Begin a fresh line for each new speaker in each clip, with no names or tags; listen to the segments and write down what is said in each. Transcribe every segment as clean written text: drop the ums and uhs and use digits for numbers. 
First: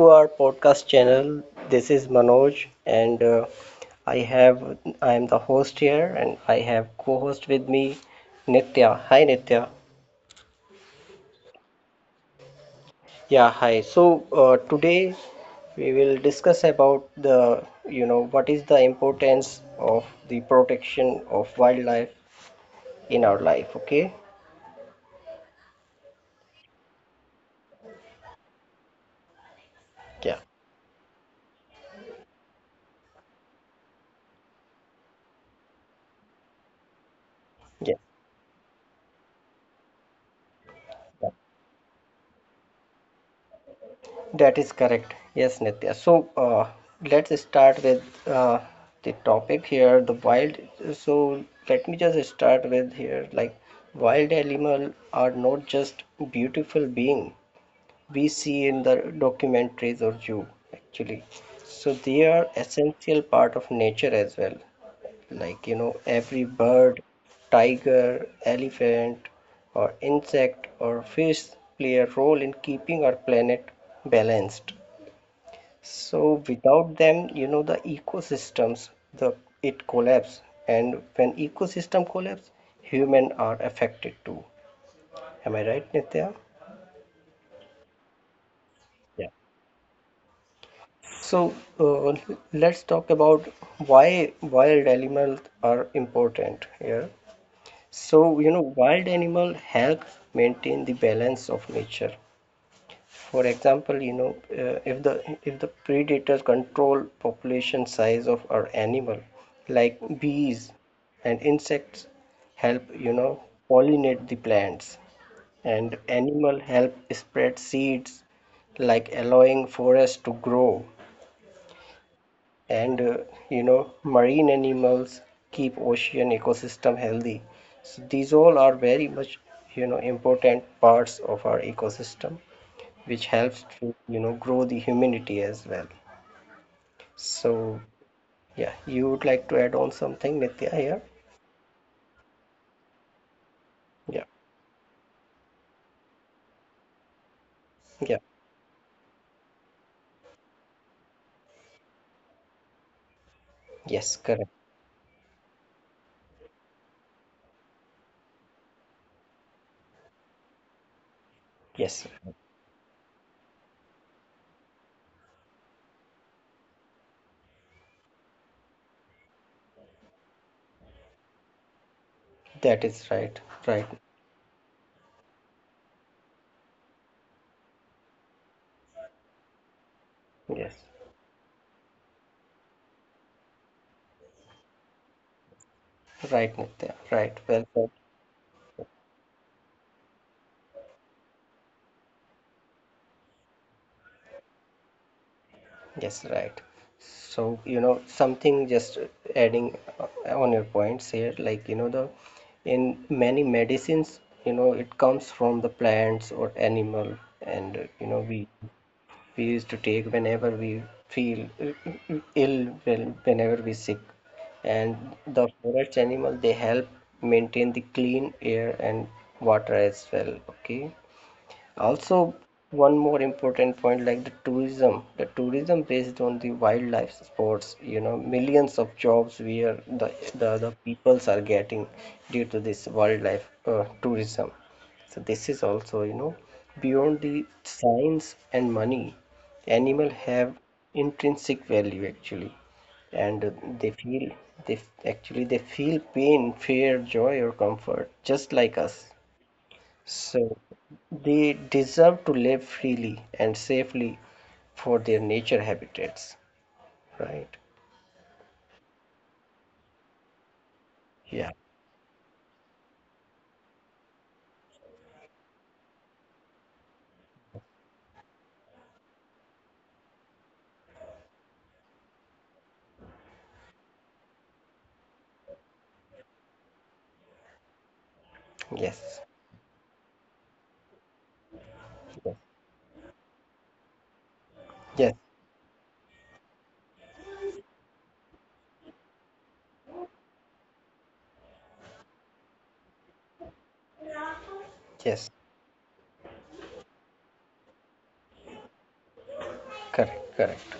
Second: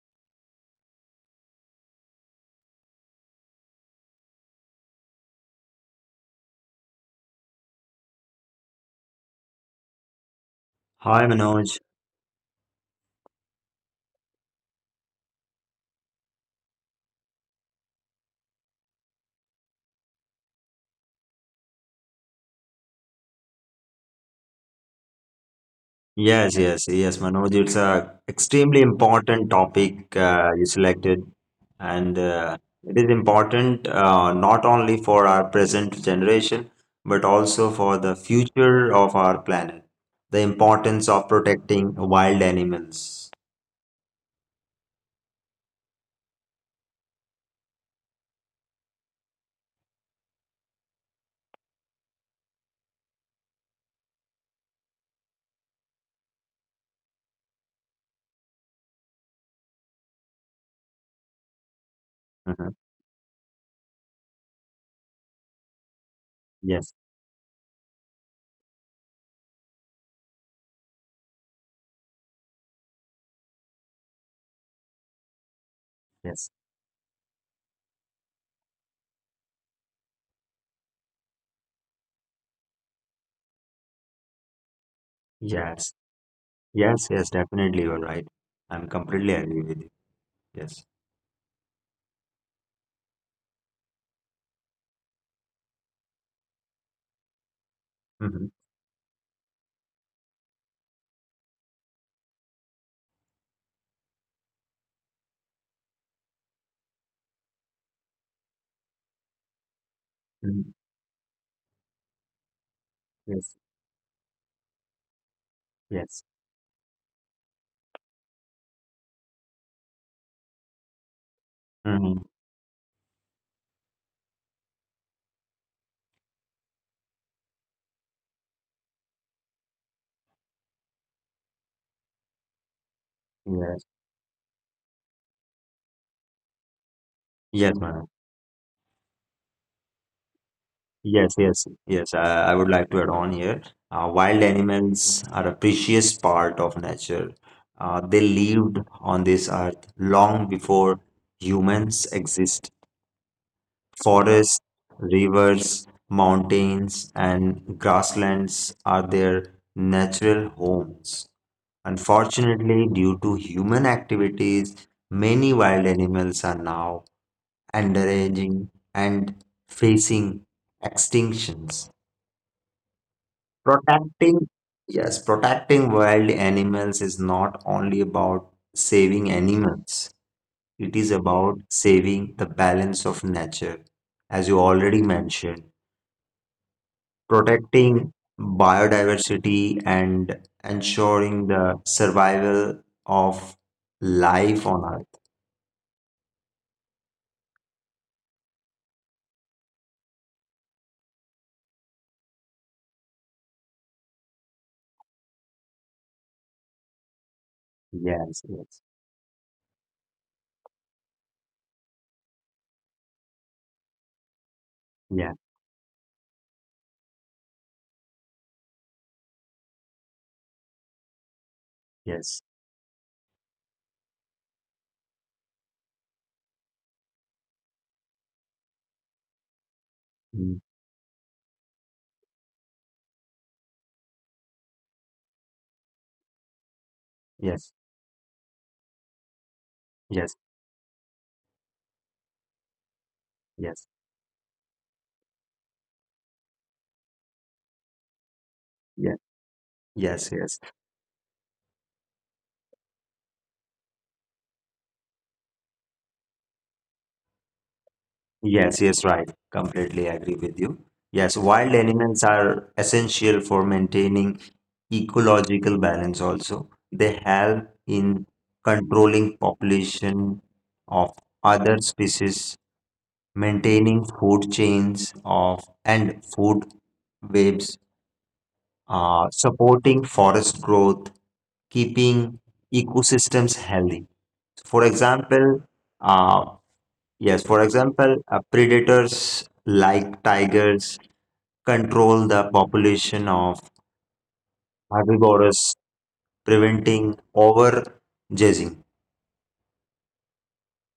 to our podcast channel. This is Manoj, and I am the host here, and I have co-host with me, Nitya. Hi, Nitya.
Hi Manoj.
Yeah, hi. So today we will discuss about the you know what is the importance of the protection of wildlife in our life. Okay.
Yes, yes, yes, Manoj. It's a extremely important topic
Yeah.
you selected, and it is important not only for our present generation but also for the
Yeah.
future of our planet. The importance of protecting wild animals.
That is correct. Yes, Nitya. So let's start with uh, the topic here, the wild. So let me just start with here, like wild animal are not just beautiful being we see in the documentaries or zoo actually. So they are
Mhm.
essential part of nature as well. Like every
Yes,
bird, tiger, elephant, or insect or fish play a role in keeping our planet balanced,
yes,
so without them, the ecosystems, the it collapse, and when ecosystem collapse, human are affected too. Am I
yes,
right, Nitya?
yes, yes. Definitely, you're right. I'm completely agree with you. Yes.
So uh, let's talk about why wild animals are important here.
Hmm.
So wild animal help maintain the balance of nature. For example, if the predators control population size of our animal, like bees and insects help,
Yes.
pollinate the plants, and
Yes.
animal help spread seeds, like allowing forests to grow,
Hmm.
and marine animals keep ocean ecosystem healthy. So these all are very much, important parts of our ecosystem, which helps
Yes.
to, grow the humanity as well.
Yes,
So,
Manoj.
yeah, you would like to add on something, Nitya, here?
Yes, yes, yes. I would like to add on here.
Yeah,
Wild animals are a precious part of nature. They
yeah,
lived on this earth long before humans exist.
yes,
Forests,
correct.
rivers, mountains, and grasslands are their natural homes.
Yes,
Unfortunately, due to human activities, many wild animals are now endangered and facing extinctions.
that is right, right.
Protecting, yes, protecting wild animals is not only about saving animals, it
Yes,
is about saving the balance of nature, as you already mentioned,
right, Nitya, right. Well said.
protecting biodiversity and ensuring the survival of life on Earth.
Yes, right. So, something just adding on your points here, like, the in many medicines, it comes from the plants or animal, and
Yes,
we
yes,
we used to take whenever we feel ill, whenever we sick.
yeah,
And the forest animal they help maintain the clean air and water as well. Okay, also
yes,
one more important point, like the tourism, the tourism based on the wildlife sports, millions of jobs where the
mm,
the, the peoples are getting due to this wildlife tourism. So this is also, beyond the
yes,
science and money, animal
yes,
have intrinsic value actually, and
yes,
they feel, actually they feel pain, fear, joy or comfort, just like us.
yes, yes,
So
yes.
they deserve to live freely and safely for their nature habitats, right?
Yes, yes, right. Completely agree with you. Yes,
Yeah.
wild animals are essential for maintaining ecological balance also. They help in controlling population of other species, maintaining food chains of and food webs,
Yes.
supporting forest growth, keeping ecosystems healthy. For
Yes.
example, uh, yes, for example, predators like tigers control the population of
Yes.
herbivores, preventing overgrazing.
Correct. Correct.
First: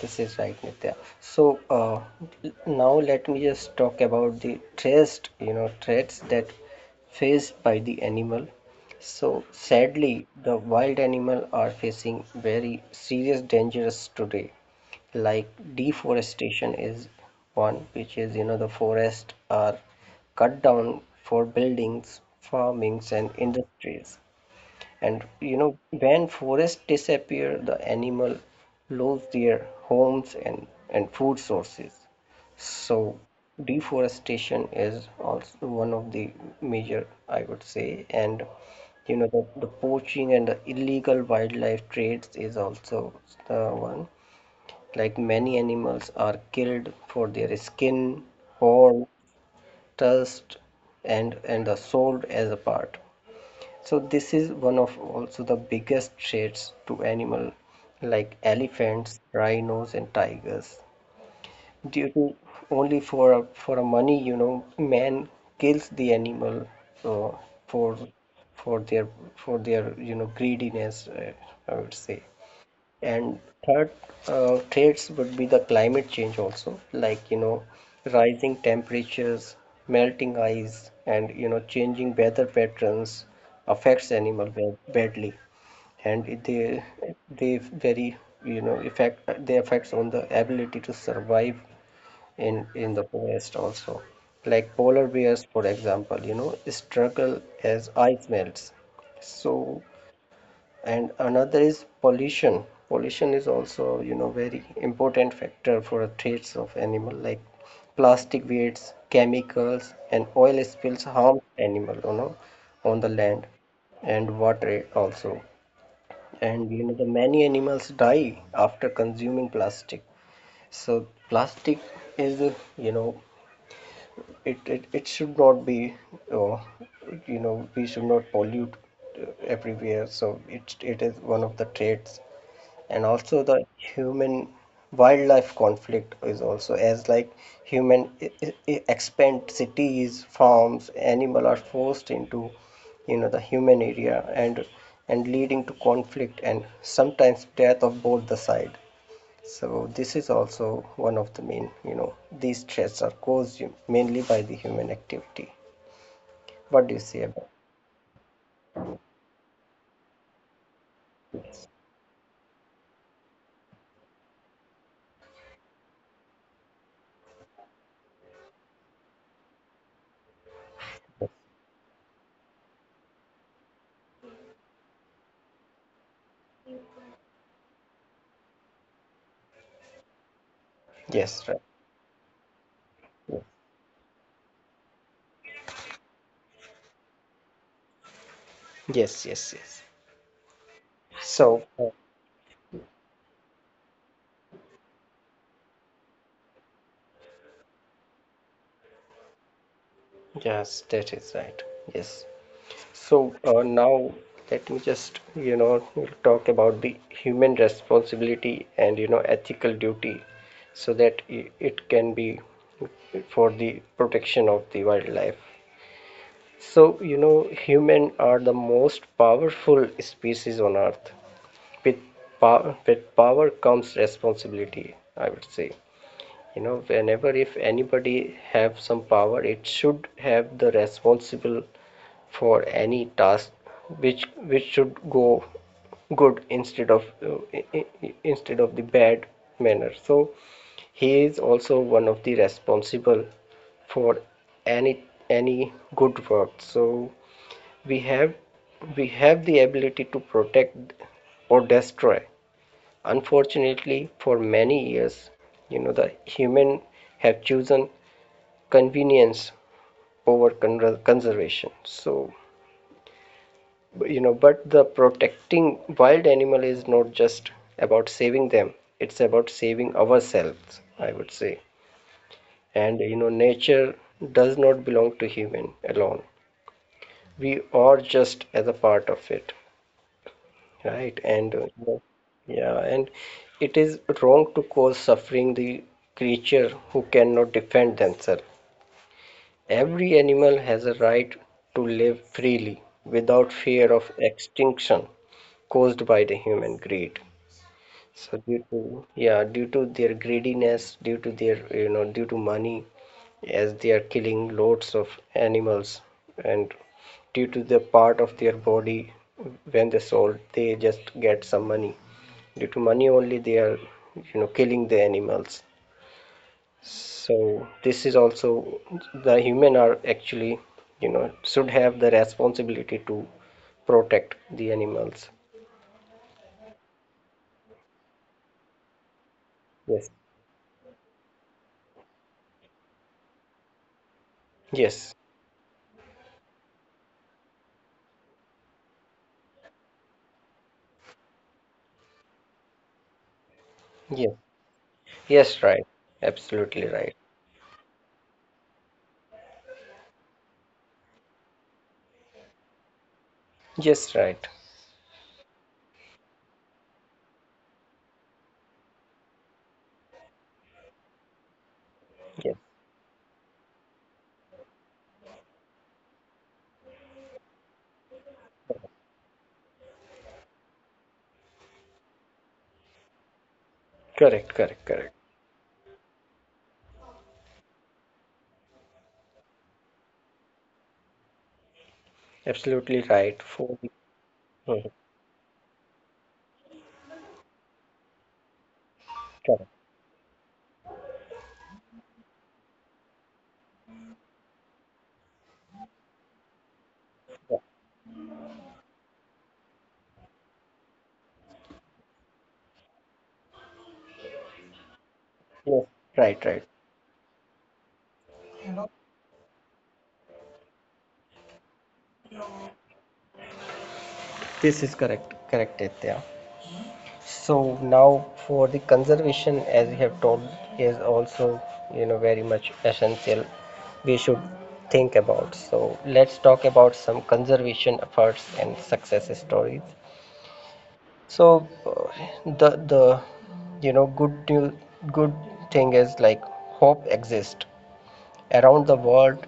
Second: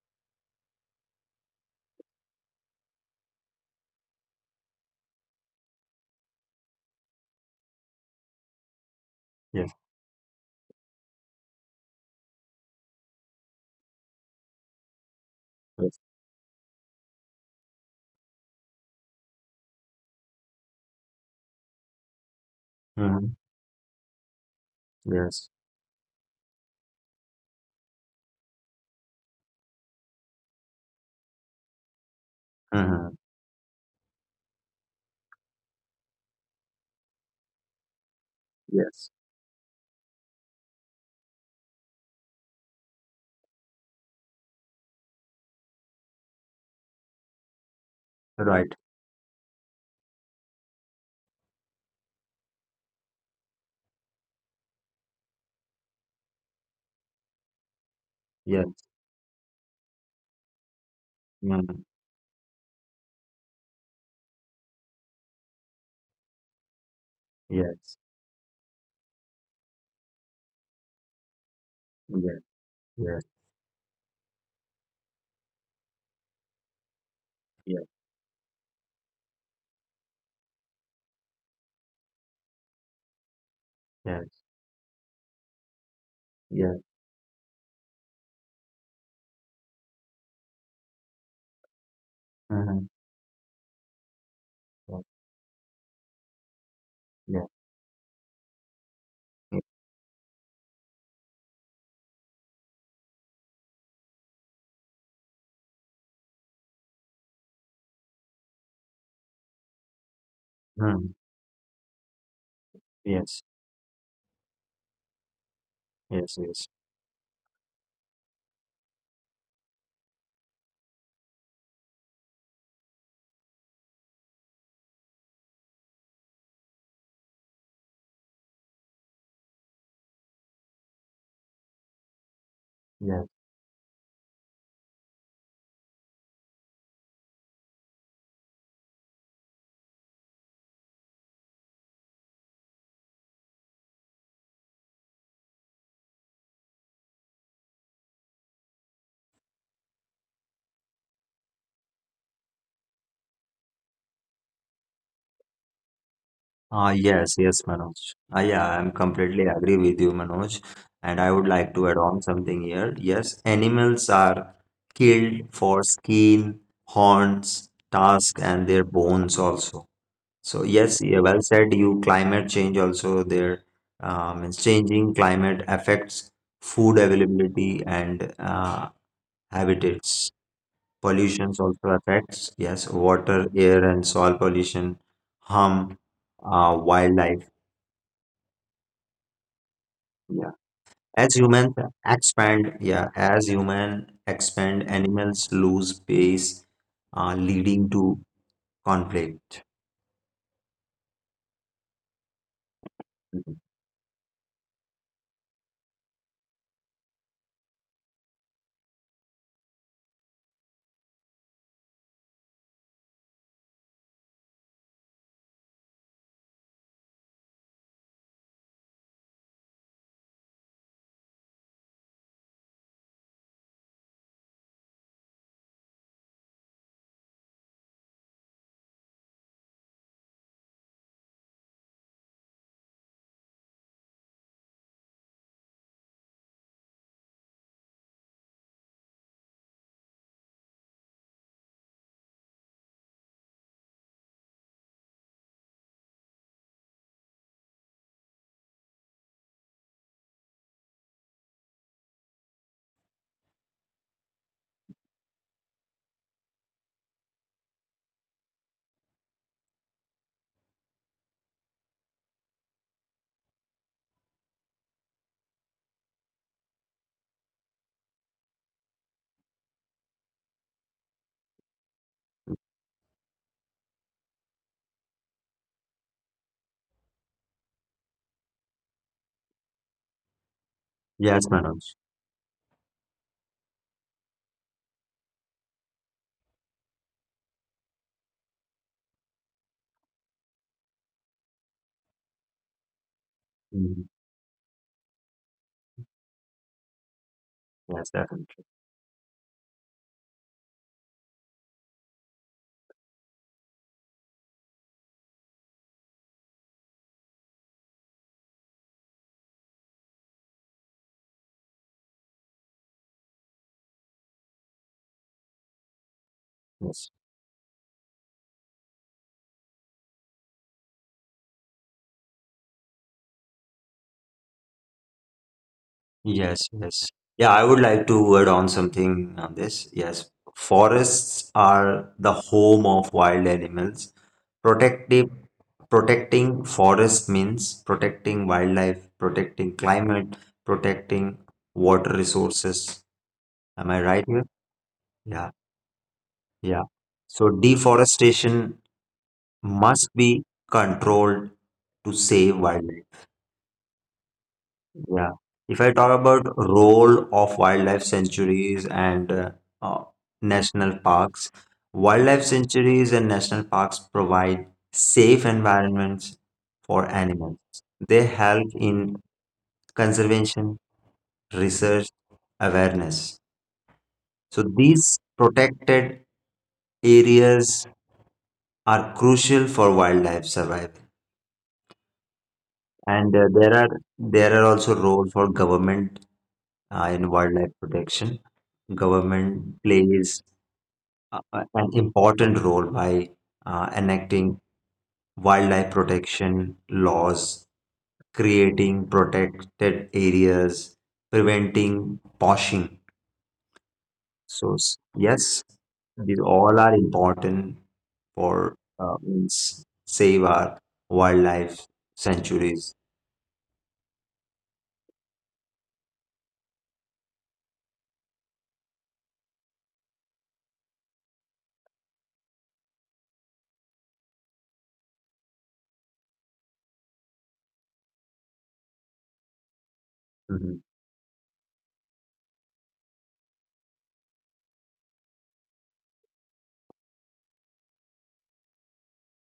This is right, Nitya. So now let me just talk about the threats, threats that faced by the animal. So
Yes.
sadly, the wild animal are facing very serious dangers today, like
Yes.
deforestation is one, which is, the forests are cut down for buildings, farmings and
Hmm.
industries, and
Yes.
when forests disappear, the animal lose their homes and food sources. So
Hmm.
deforestation is also one of the major, I would say. And
Yes.
the poaching and the illegal wildlife trades is also the one, like many animals are killed for their skin,
Right.
horn, tusks, and are sold as a part. So this is one of also the biggest threats to animal like
Yes.
elephants, rhinos, and tigers.
Hmm.
Due to, only for for a money, man kills the animal, uh,
Yes.
for for their for their, greediness, I would say.
Yes. Yes.
And third, threats would be the climate change also, like
Yes.
rising temperatures, melting ice, and changing weather patterns affects
Yes.
animal badly, and
Yes.
they very, you know effect they affects on the ability to survive
Hmm.
in the forest also. Like polar bears, for example, struggle
Yes.
as ice melts.
Yes.
So, and another is pollution. Pollution is also, very important factor for threats of animal, like plastic waste, chemicals and oil spills
Hmm.
harm animal, on the
Yes.
land and water also.
Yes. Yes.
And the many animals die after consuming plastic. So plastic is, it should not be, uh, we should not pollute everywhere. So it is one of the traits. And
Yes.
also the human wildlife conflict is also, as like human expand cities, farms, animal are forced into, the human area, and leading to conflict and sometimes death of both the side. So this is also one of the main, these threats are caused mainly by the human activity.
Ah,
What do you say
yes,
about?
yes, Manoj. Ah, yeah, I'm completely agree with you, Manoj. And I would like to add on something here. Yes, animals are killed for skin, horns, tusks, and their bones also. So yes, yeah, well said. You climate change also there. It's changing climate affects food availability and habitats.
Yes,
Pollutions
right.
also affects. Yes, water, air, and soil pollution harm wildlife.
Yes, yes, yes.
Yeah. As
So
humans
uh,
yeah, as human expand, animals lose space, leading to conflict.
yes, that is right. Yes. So
Mhm.
now let me just, we'll talk about the human responsibility and ethical duty, so that it can be for the protection of the wildlife. So human are the most powerful species on earth. With power, with power comes responsibility, I would say. Whenever, if anybody have some power, it should have the responsible for any task which, should go good instead of the bad manner. So he is also one of the responsible for any, any good work. So we have we have the ability to protect or destroy. Unfortunately, for many years, the human have chosen convenience over conservation. So, but the protecting wild animal is not just about saving them; it's about saving ourselves, I would say. And nature does not belong to human alone. We are just as a part of it. Right, and
Yes,
yeah,
Manoj.
yeah, and it is wrong to cause suffering the creature who cannot defend themselves. Every animal has a right to live freely without fear
Mhm.
of extinction caused by the human greed.
Yes,
So due
definitely.
to, yeah, due to their greediness, due to their, due to money, as they are killing loads of animals, and due to the part of their body when they sold, they just get some money. Due to money only, they are, killing the animals.
Yes.
So this is also the human are actually, should have the responsibility to protect the animals.
Yes, yes. Yeah, I would like to add on something on this.
Yes.
Yes, forests are the home of wild animals.
Yes.
Protective, protecting forest means protecting wildlife, protecting climate, protecting water resources. Am I right
Yes.
here? Yeah,
Yes, right. Absolutely
yeah.
right.
So deforestation must be controlled to save wildlife.
Yes, right.
Yeah. If I talk about role of wildlife sanctuaries and uh, national parks, wildlife
Yes.
sanctuaries and national parks provide safe environments for animals. They help in conservation, research, awareness.
Correct,
So
correct, correct.
these protected areas are crucial for wildlife survival.
Absolutely
And
right.
there
For the
are there are
Mhm.
also roles for government in wildlife protection.
Correct.
Government plays an important role by enacting wildlife protection
Yeah.
laws, creating protected areas, preventing poaching. So yes,
Yes.
these
Right, right.
all are important for means save our wildlife sanctuaries.
This is correct. Correct, Aditya. So now for the conservation, as you have told, is also, very much essential. We should think about. So let's talk about some conservation efforts and success stories.
Mhm.
So the you know good to, good thing is like hope exists around the world.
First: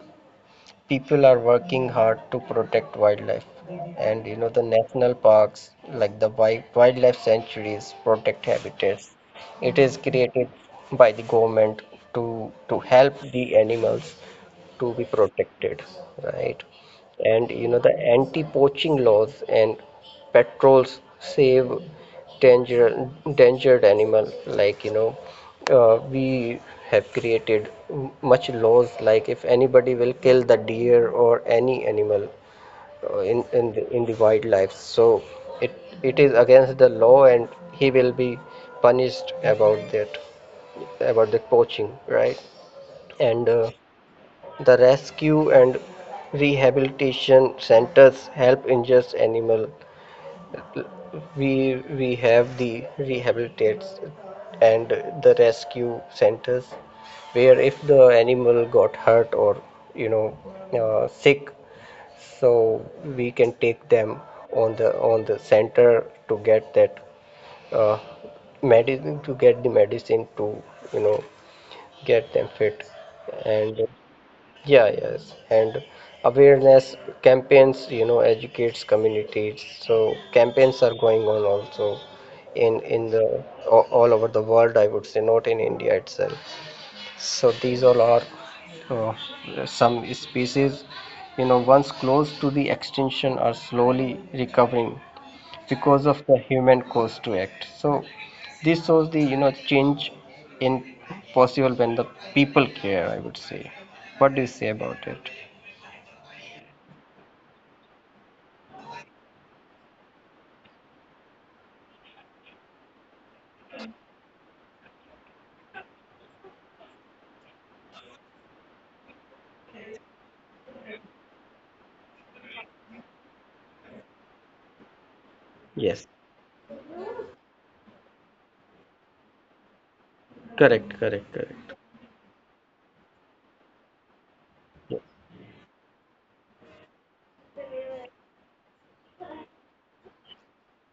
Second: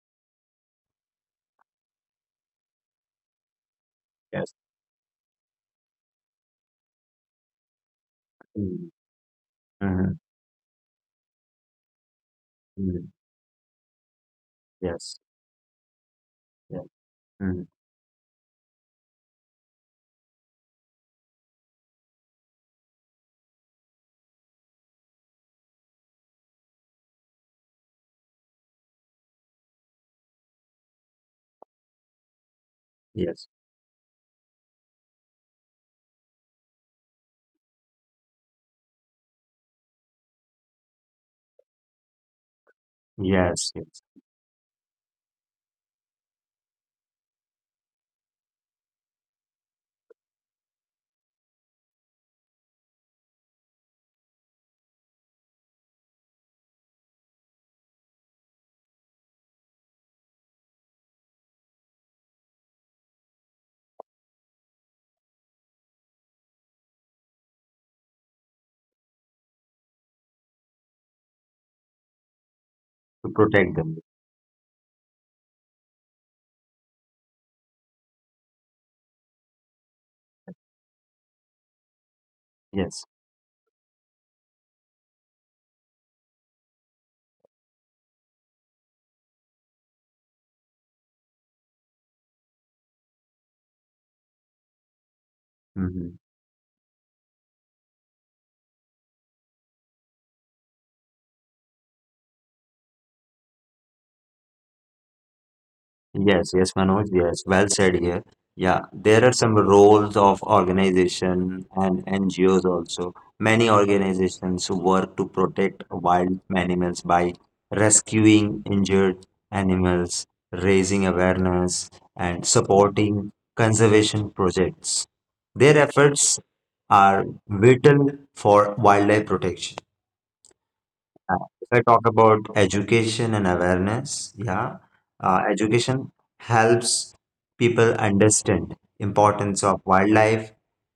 People are working hard to protect wildlife, and
Yes.
the national parks, like the wildlife sanctuaries protect
Mm,
habitats. It is
mhm,
created by the government to
mm,
help the animals to be
yes.
protected, right?
Yeah.
And
Mm,
the anti-poaching laws and patrols save danger, endangered animal, like we have created much laws, like if anybody will kill the deer or any animal
yes.
in the wildlife. So it it is against the law and he will be punished about that, about the poaching, right? And
Yes. Yes.
the rescue and rehabilitation centers help injured animal. We have the rehabilitates and the rescue centers, where if the animal got hurt or, you know sick, so we can take them on the, center to get that, uh, medicine to get the medicine to, you know get them fit.
To protect
And
them.
yeah, yes, and awareness campaigns, educates communities. So campaigns are going on also
Yes.
in the, all over the world, I would say, not in India itself. So these all are, uh, some species, once close to the extinction are slowly recovering because
Mhm.
of the human cost to act. So this shows the, change in possible when the people care, I would say. What do you say about it?
Yes, yes, Manoj, yes, well said here. Yeah, there are some roles of organization and NGOs also. Many organizations work to protect wild animals by rescuing injured animals, raising awareness, and supporting conservation projects. Their
Yes,
efforts are vital for wildlife protection.
correct, correct,
If
correct.
I talk about education and awareness, yeah,
Ye-
education helps people understand importance of wildlife,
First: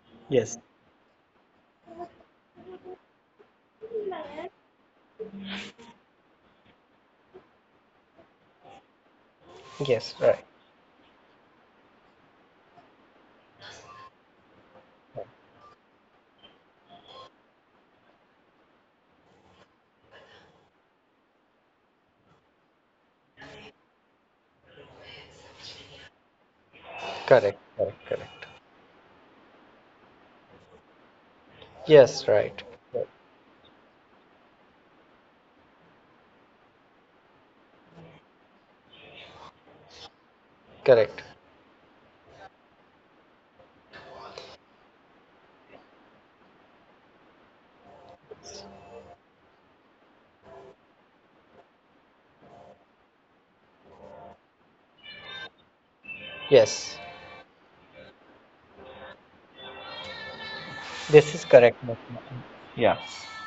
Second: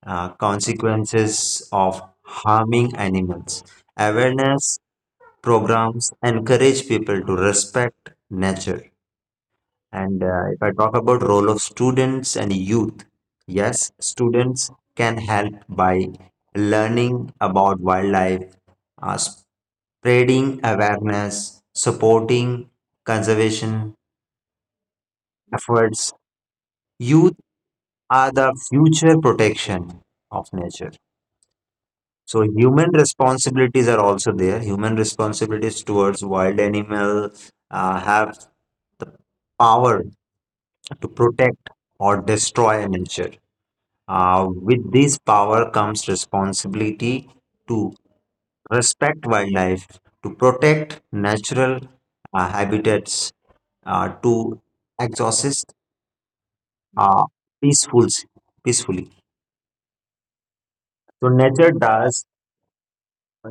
Yes,
consequences of harming animals. Awareness programs encourage people to respect nature.
yes,
And
right,
if I talk about role of students and youth, yes, students can help by learning about wildlife, uh, spreading awareness, supporting conservation efforts. Youth
correct, correct,
are
correct,
the future protection of nature.
yes,
So
right,
human
right,
responsibilities are also there. Human responsibilities towards wild animal have the power to
correct,
protect or destroy nature. With this power comes responsibility to respect wildlife, to protect natural habitats, to exhaust.
yes,
uh, Peaceful, peacefully. So
this is
nature
correct, Nitya.
does,
Yeah.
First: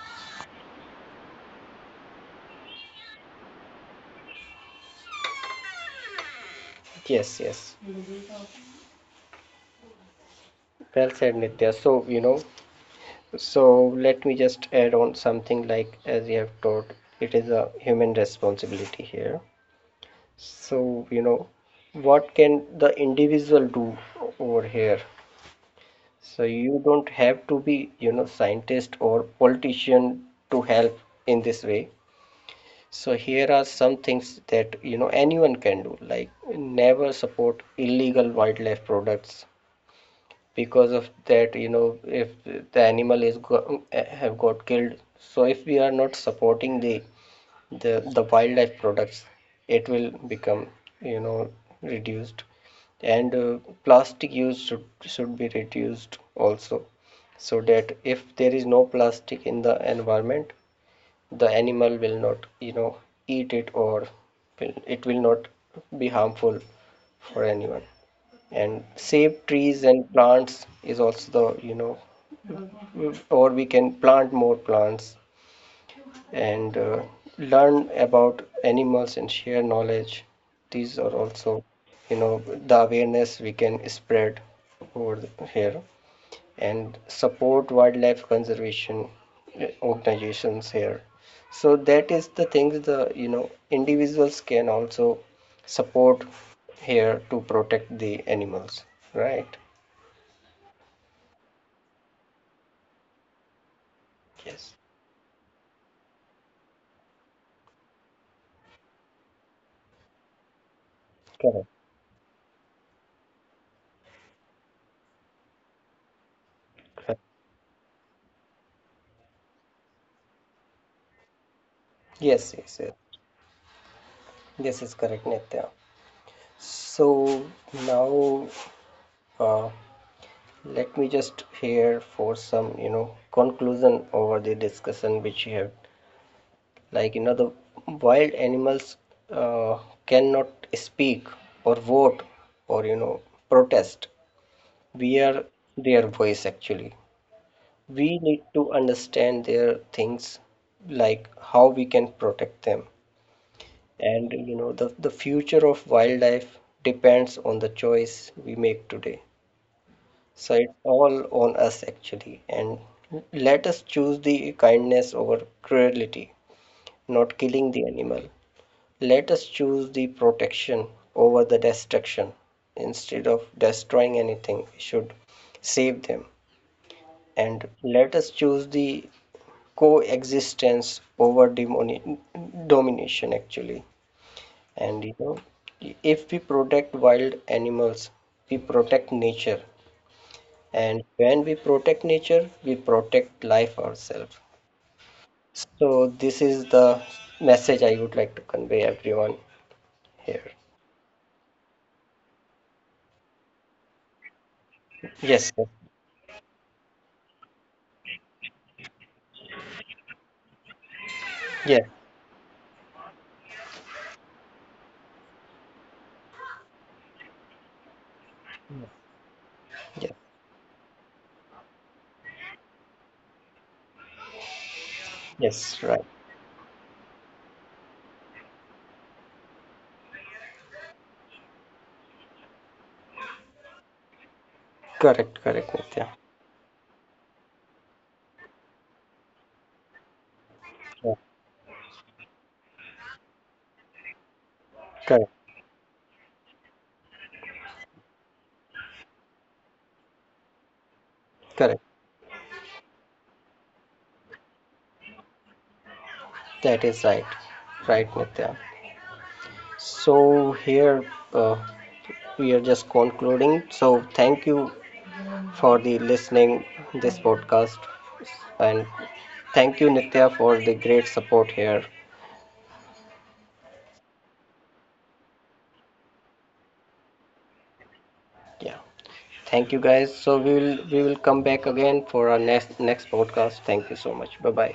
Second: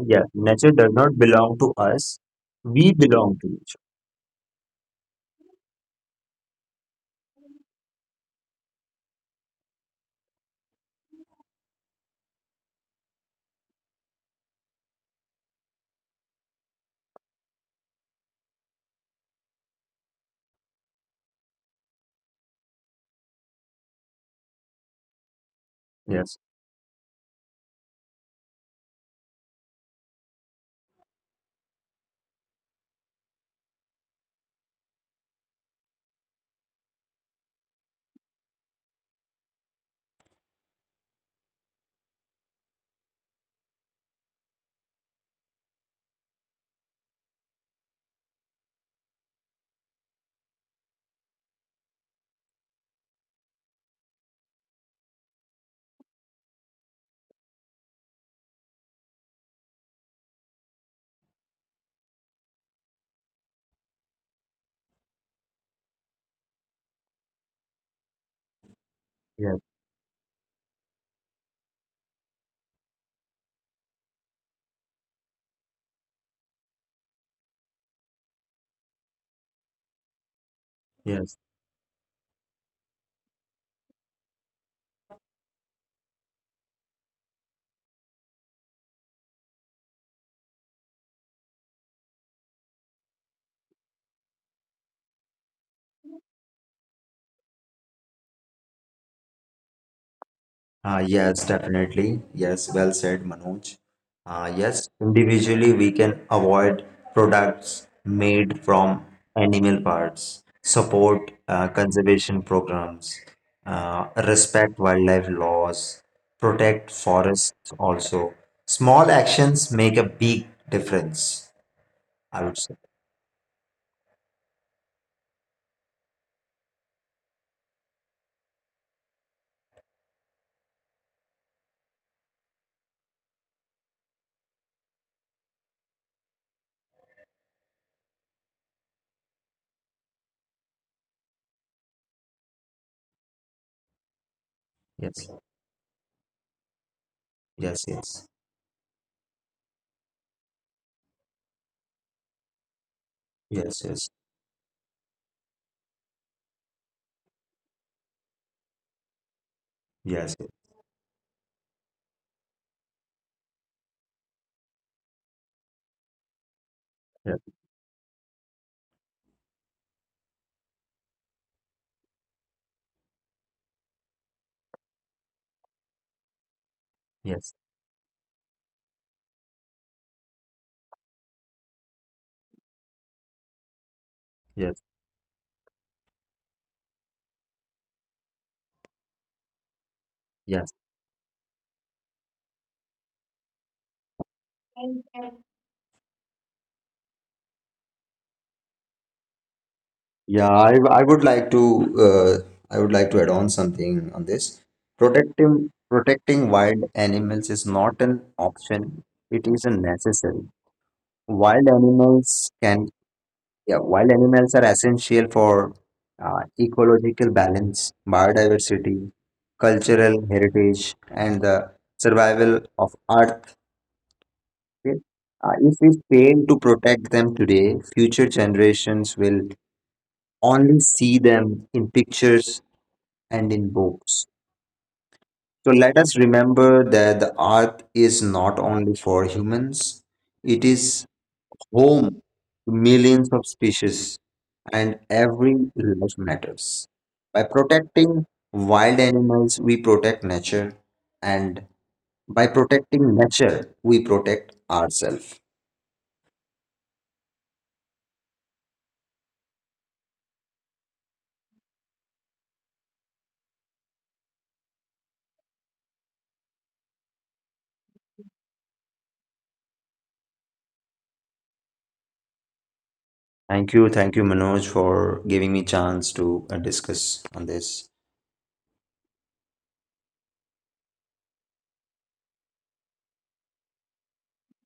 yeah, nature does not belong to us. We belong to nature.
Yes, yes. Well said, Nitya. So, so let me just add on something, like as you have taught, it is a human responsibility here. So, what can the individual do over here?
Yes,
So you don't have to be, scientist or politician to help in this way. So here are some things that, anyone can do, like never support illegal wildlife products. Because of that, if the animal is have got killed, so if we are not supporting the wildlife products, it will become, you know reduced. And plastic use should, be reduced also, so that if there is no plastic in the environment, the animal will not, eat it, or it will not be harmful for anyone. And save
yes,
trees and plants is also the, or we can plant more plants, and learn about animals and share knowledge. These are
yes.
also, the awareness we can spread here, and support wildlife conservation organizations here. So that is the things the, individuals can also support here to protect the animals, right?
Yes, definitely. Yes, well said, Manoj.
Yes.
Yes, individually we can avoid products made from animal parts, support
Correct.
conservation programs, respect wildlife laws, protect
Correct.
forests also. Small actions make a big difference, I would
Yes,
say.
yes, yes. This is correct, Nitya. So now, uh, let me just here for some, conclusion over the discussion which you have. Like, the wild animals, uh, cannot speak or vote or, protest. We
Yes,
are their voice actually.
yes,
We
yes,
need to understand their things, like how we can protect them.
yes, yes,
And, the future of wildlife depends on the choice we make today.
yes,
So it's all on us actually, and let us choose the kindness over cruelty, not
yes,
killing the animal. Let us choose the protection over the destruction. Instead of destroying anything, we should save them.
yes,
And let us choose the coexistence over domination actually.
yes,
And if we protect wild animals, we protect nature,
yes.
and when we protect nature, we protect life ourselves. So this is the message I would like to convey everyone here.
Yeah, I would like to uh, I would like to add on something on this.
Yes, yes,
Protecting wild animals is not an option; it is a necessary. Wild
yes,
animals can yeah, wild animals are essential for ecological balance, biodiversity,
yes,
cultural heritage, and the survival of Earth. Okay?
yes,
If we
right,
fail to protect them today, future generations will only see them in pictures and in books.
correct, correct,
So let
Nitya.
us remember that the earth is not only for humans, it is
Yeah,
home to millions of species, and
correct,
every life matters. By protecting wild animals, we protect nature, and
correct,
by protecting nature, we protect ourselves.
that is right, right, Nitya. So here, uh, we are just concluding. So thank you for the listening this podcast, and thank you, Nitya, for the great support here.
Thank you, Manoj, for giving me chance to discuss on this.
Yeah, thank you guys. So we will come back again for our next, podcast. Thank you so much. Bye bye.